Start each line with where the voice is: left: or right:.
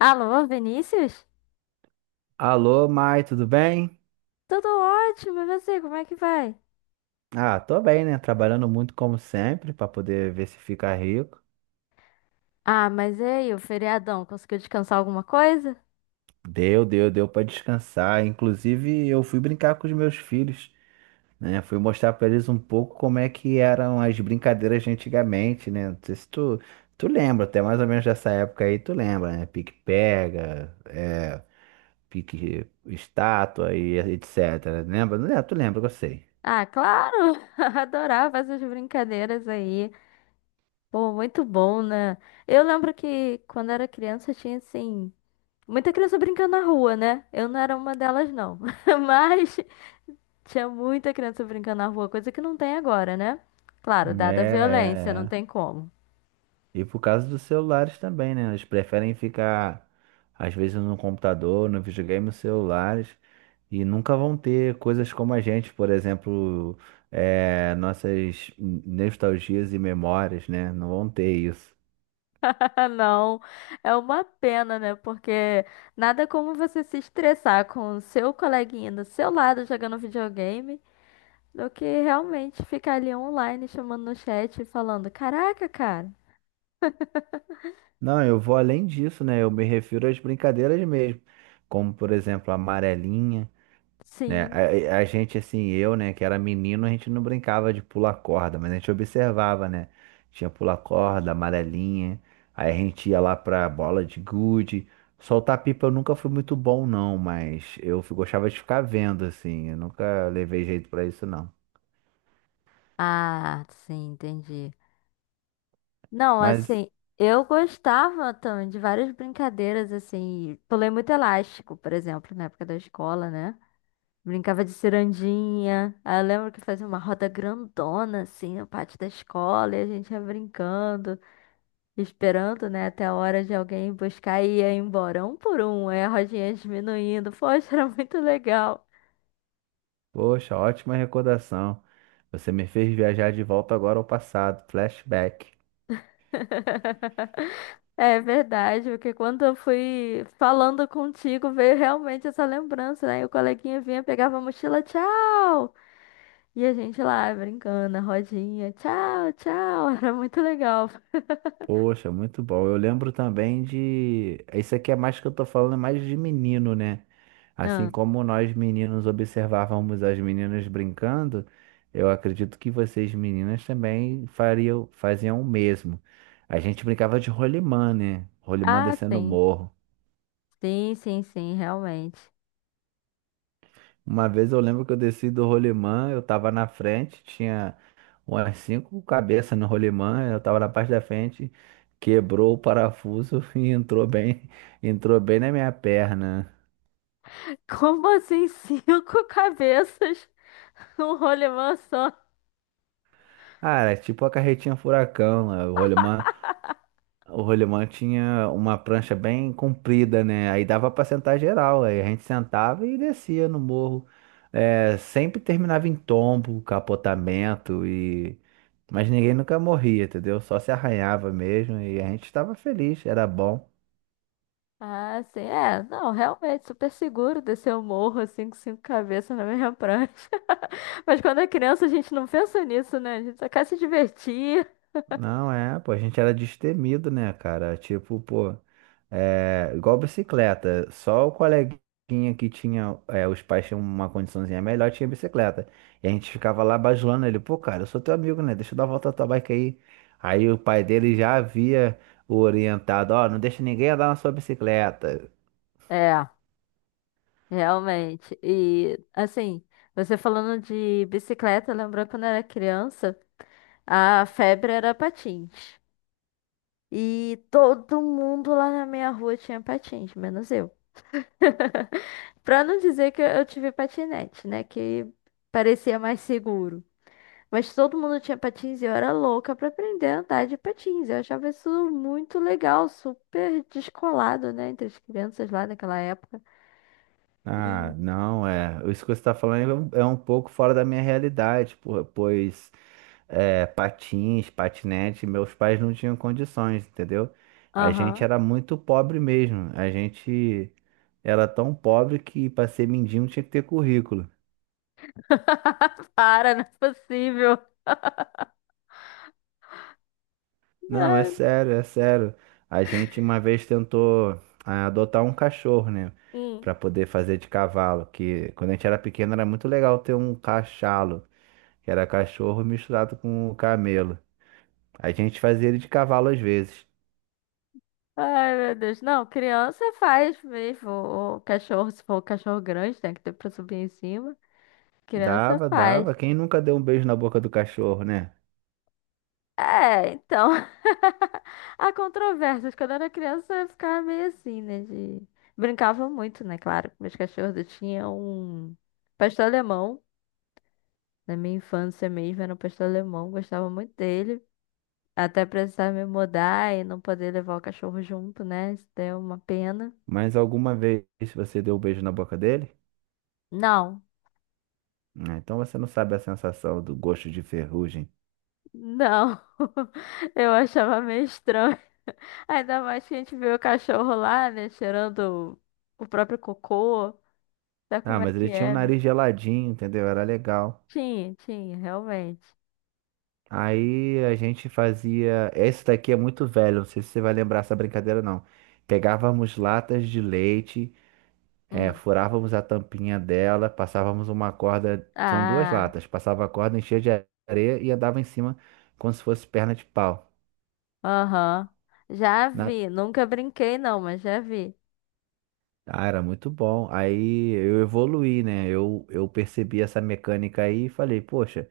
left: Alô, Vinícius?
right: Alô, Mai, tudo bem?
left: Tudo ótimo, e você, como é que vai?
right: Ah, tô bem, né? Trabalhando muito como sempre pra poder ver se fica rico.
left: Ah, mas e aí, o feriadão, conseguiu descansar alguma coisa?
right: Deu pra descansar. Inclusive, eu fui brincar com os meus filhos, né? Fui mostrar pra eles um pouco como é que eram as brincadeiras de antigamente, né? Não sei se tu lembra, até mais ou menos dessa época aí, tu lembra, né? Pique-pega, é, pique estátua e etc. Lembra? Não, tu lembra, que eu sei.
left: Ah, claro! Adorava essas brincadeiras aí. Pô, muito bom, né? Eu lembro que quando era criança tinha, assim, muita criança brincando na rua, né? Eu não era uma delas, não. Mas tinha muita criança brincando na rua, coisa que não tem agora, né? Claro,
right: É,
left: dada a violência,
right: é.
left: não tem
right: é.
left: como.
right: E por causa dos celulares também, né? Eles preferem ficar, às vezes, no computador, no videogame, nos celulares, e nunca vão ter coisas como a gente, por exemplo, nossas nostalgias e memórias, né? Não vão ter isso.
left: Ah, Não, é uma pena, né? Porque nada como você se estressar com o seu coleguinha do seu lado jogando videogame do que realmente ficar ali online chamando no chat e falando: Caraca, cara,
right: Não, eu vou além disso, né? Eu me refiro às brincadeiras mesmo, como, por exemplo, a amarelinha. Né?
left: sim.
right: A gente, assim, eu, né, que era menino, a gente não brincava de pular corda, mas a gente observava, né? Tinha pular corda, amarelinha, aí a gente ia lá pra bola de gude. Soltar pipa eu nunca fui muito bom, não, mas eu gostava de ficar vendo, assim, eu nunca levei jeito pra isso, não.
left: Ah, sim, entendi. Não,
right: Mas,
left: assim, eu gostava também de várias brincadeiras, assim, pulei muito elástico, por exemplo, na época da escola, né? Brincava de cirandinha. Aí eu lembro que fazia uma roda grandona, assim, no pátio da escola, e a gente ia brincando, esperando, né, até a hora de alguém ir buscar e ia embora, um por um, aí a rodinha diminuindo. Poxa, era muito legal.
right: poxa, ótima recordação. Você me fez viajar de volta agora ao passado, flashback.
left: É verdade, porque quando eu fui falando contigo, veio realmente essa lembrança, né? E o coleguinha vinha, pegava a mochila, tchau! E a gente lá brincando, a rodinha, tchau, tchau, era muito legal.
right: Poxa, muito bom. Eu lembro também de. Isso aqui é mais que eu tô falando, é mais de menino, né? Assim
left: Ah,
right: como nós meninos observávamos as meninas brincando, eu acredito que vocês meninas também faziam o mesmo. A gente brincava de rolimã, né? Rolimã
left: ah,
right: descendo o
left: sim.
right: morro.
left: Sim, sim, sim, realmente.
right: Uma vez eu lembro que eu desci do rolimã, eu tava na frente, tinha umas cinco cabeças no rolimã, eu tava na parte da frente, quebrou o parafuso e entrou bem na minha perna.
left: Como assim cinco cabeças num rolemã só?
right: Ah, era tipo a carretinha furacão, né? O rolimã tinha uma prancha bem comprida, né? Aí dava pra sentar geral. Aí a gente sentava e descia no morro. É, sempre terminava em tombo, capotamento e. Mas ninguém nunca morria, entendeu? Só se arranhava mesmo e a gente estava feliz, era bom.
left: Ah, sim, é. Não, realmente, super seguro descer o morro assim com cinco cabeças na mesma prancha. Mas quando é criança a gente não pensa nisso, né? A gente só quer se divertir.
right: Não é, pô, a gente era destemido, né, cara? Tipo, pô. É, igual bicicleta, só o coleguinha que tinha, os pais tinham uma condiçãozinha melhor, tinha bicicleta. E a gente ficava lá bajulando ele, pô, cara, eu sou teu amigo, né? Deixa eu dar uma volta na tua bike aí. Aí o pai dele já havia o orientado, ó, não deixa ninguém andar na sua bicicleta.
left: É, realmente. E, assim, você falando de bicicleta, lembrou quando eu era criança, a febre era patins. E todo mundo lá na minha rua tinha patins, menos eu. Pra não dizer que eu tive patinete, né? Que parecia mais seguro. Mas todo mundo tinha patins e eu era louca pra aprender a andar de patins. Eu achava isso muito legal, super descolado, né? Entre as crianças lá naquela época.
right: Ah,
left: E.
right: não, é. Isso que você está falando é um pouco fora da minha realidade, pois é, patins, patinete, meus pais não tinham condições, entendeu? A gente
left: Aham.
right: era muito pobre mesmo. A gente era tão pobre que para ser mendigo tinha que ter currículo.
left: Para, não é possível.
right: Não, é
left: Ai,
right: sério, é sério. A gente uma vez tentou adotar um cachorro, né?
left: hum.
right: Para poder fazer de cavalo, que quando a gente era pequeno era muito legal ter um cachalo. Que era cachorro misturado com camelo. A gente fazia ele de cavalo às vezes.
left: Ai, meu Deus. Não, criança faz mesmo. O cachorro, se for o cachorro grande, tem que ter pra subir em cima. Criança
right: Dava,
left: faz.
right: dava. Quem nunca deu um beijo na boca do cachorro, né?
left: É, então. Há controvérsias. Quando eu era criança, eu ficava meio assim, né? De... Brincava muito, né? Claro, com meus cachorros. Eu tinha um pastor alemão. Na minha infância mesmo, era um pastor alemão. Gostava muito dele. Até precisar me mudar e não poder levar o cachorro junto, né? Isso deu uma pena.
right: Mas alguma vez você deu um beijo na boca dele?
left: Não,
right: Ah, então você não sabe a sensação do gosto de ferrugem.
left: não. Eu achava meio estranho. Ainda mais que a gente vê o cachorro lá, né? Cheirando o próprio cocô. Sabe
right: Ah,
left: como é
right: mas
left: que
right: ele tinha um
left: é, né?
right: nariz geladinho, entendeu? Era legal.
left: Tinha, tinha, realmente.
right: Aí a gente fazia. Esse daqui é muito velho, não sei se você vai lembrar essa brincadeira, não. Pegávamos latas de leite.
left: Hum.
right: Furávamos a tampinha dela, passávamos uma corda, são duas
left: Ah,
right: latas, passava a corda, enchia de areia e andava em cima como se fosse perna de pau.
left: aham. Já
right: Na-
left: vi. Nunca brinquei, não, mas já vi.
right: Ah, era muito bom. Aí eu evoluí, né? Eu percebi essa mecânica aí e falei, poxa,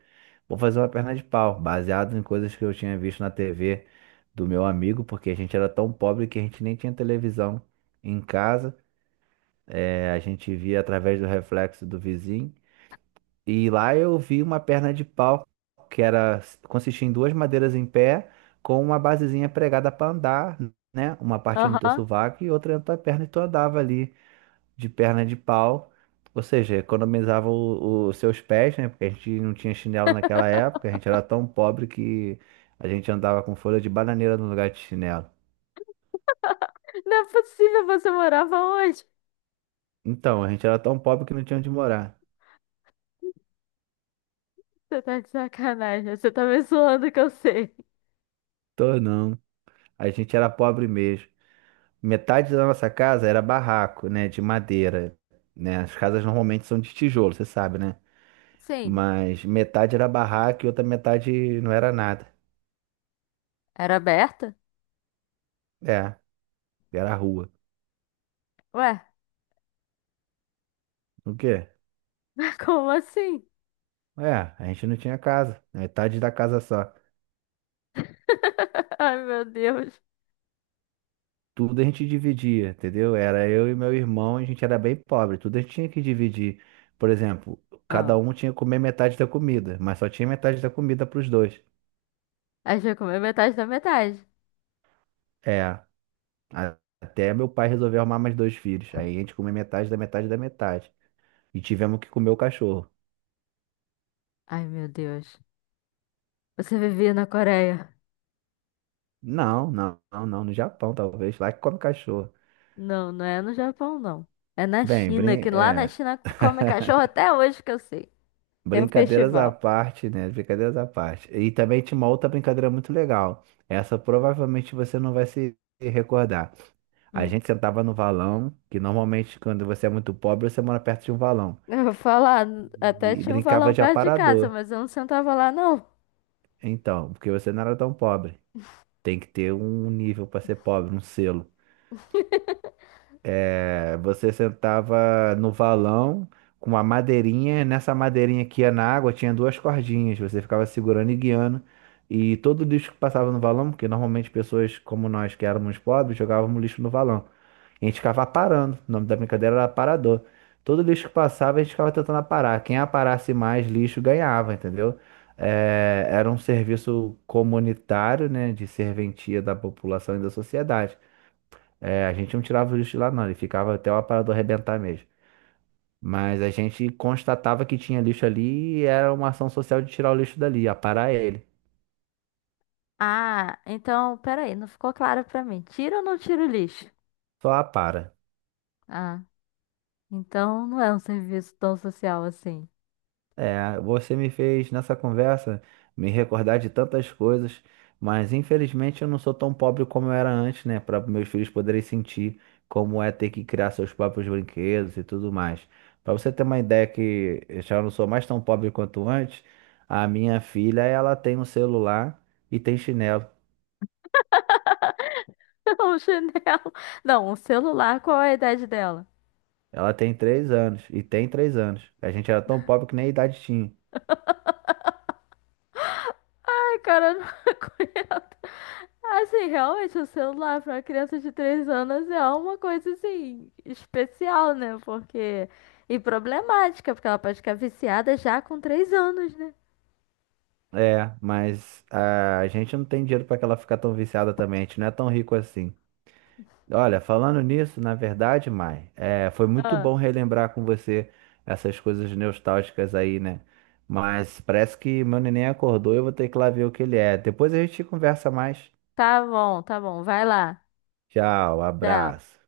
right: vou fazer uma perna de pau, baseado em coisas que eu tinha visto na TV do meu amigo, porque a gente era tão pobre que a gente nem tinha televisão em casa. É, a gente via através do reflexo do vizinho. E lá eu vi uma perna de pau que era consistia em duas madeiras em pé com uma basezinha pregada para andar, né? Uma parte no teu
left: Aham.
right: sovaco e outra na tua perna e tu andava ali de perna de pau. Ou seja, economizava os seus pés, né? Porque a gente não tinha chinelo naquela época, a gente era tão pobre que a gente andava com folha de bananeira no lugar de chinelo.
left: Não é possível, você morava onde?
right: Então, a gente era tão pobre que não tinha onde morar.
left: Você tá de sacanagem. Você tá me zoando que eu sei.
right: Tô não. A gente era pobre mesmo. Metade da nossa casa era barraco, né, de madeira, né? As casas normalmente são de tijolo, você sabe, né?
left: Sim.
right: Mas metade era barraco e outra metade não era nada.
left: Era aberta?
right: É, era rua.
left: Ué,
right: O quê?
left: como assim?
right: É, a gente não tinha casa, metade da casa só.
left: Ai, meu Deus.
right: Tudo a gente dividia, entendeu? Era eu e meu irmão, a gente era bem pobre, tudo a gente tinha que dividir. Por exemplo,
left: Ah.
right: cada um tinha que comer metade da comida, mas só tinha metade da comida para os dois.
left: Aí já comeu metade da metade.
right: É. A- Até meu pai resolver arrumar mais dois filhos. Aí a gente comeu metade da metade da metade. E tivemos que comer o cachorro.
left: Ai, meu Deus. Você vivia na Coreia.
right: Não, não, não, não. No Japão, talvez. Lá que come cachorro.
left: Não, não é no Japão, não. É na
right: Bem,
left: China,
right: brin...
left: que lá na
right: é.
left: China se come cachorro até hoje que eu sei. Tem um
right: Brincadeiras à
left: festival.
right: parte, né? Brincadeiras à parte. E também tinha uma outra brincadeira muito legal. Essa provavelmente você não vai se recordar. A
left: Hum.
right: gente sentava no valão, que normalmente quando você é muito pobre, você mora perto de um valão.
left: Eu vou falar, até
right: E
left: tinha um
right: brincava
left: valão
right: de
left: perto de casa,
right: aparador.
left: mas eu não sentava lá, não.
right: Então, porque você não era tão pobre. Tem que ter um nível para ser pobre, um selo. É, você sentava no valão com uma madeirinha, nessa madeirinha que ia na água tinha duas cordinhas, você ficava segurando e guiando. E todo lixo que passava no valão, porque normalmente pessoas como nós que éramos pobres jogávamos lixo no valão. A gente ficava aparando. O nome da brincadeira era aparador. Todo lixo que passava, a gente ficava tentando aparar. Quem aparasse mais lixo ganhava, entendeu? É, era um serviço comunitário, né? De serventia da população e da sociedade. É, a gente não tirava o lixo de lá, não. Ele ficava até o aparador arrebentar mesmo. Mas a gente constatava que tinha lixo ali e era uma ação social de tirar o lixo dali, aparar ele.
left: Ah, então, peraí, não ficou claro pra mim. Tira ou não tira o lixo?
right: Só apara.
left: Ah, então não é um serviço tão social assim.
right: É, você me fez nessa conversa me recordar de tantas coisas, mas infelizmente eu não sou tão pobre como eu era antes, né? Para meus filhos poderem sentir como é ter que criar seus próprios brinquedos e tudo mais. Para você ter uma ideia que eu já não sou mais tão pobre quanto antes, a minha filha, ela tem um celular e tem chinelo.
left: Um chinelo. Não, um celular, qual é a idade dela?
right: Ela tem 3 anos e tem 3 anos. A gente era tão pobre que nem idade tinha.
left: Ai, cara, eu não conheço. Assim, realmente, o celular para uma criança de 3 anos é uma coisa assim especial, né? Porque e problemática, porque ela pode ficar viciada já com 3 anos, né?
right: É, mas a gente não tem dinheiro para que ela ficar tão viciada também. A gente não é tão rico assim. Olha, falando nisso, na verdade, Mai, foi muito
left: Ah,
right: bom relembrar com você essas coisas nostálgicas aí, né? Mas parece que meu neném acordou, e eu vou ter que ir lá ver o que ele é. Depois a gente conversa mais.
left: tá bom, vai lá.
right: Tchau,
left: Tchau.
right: abraço.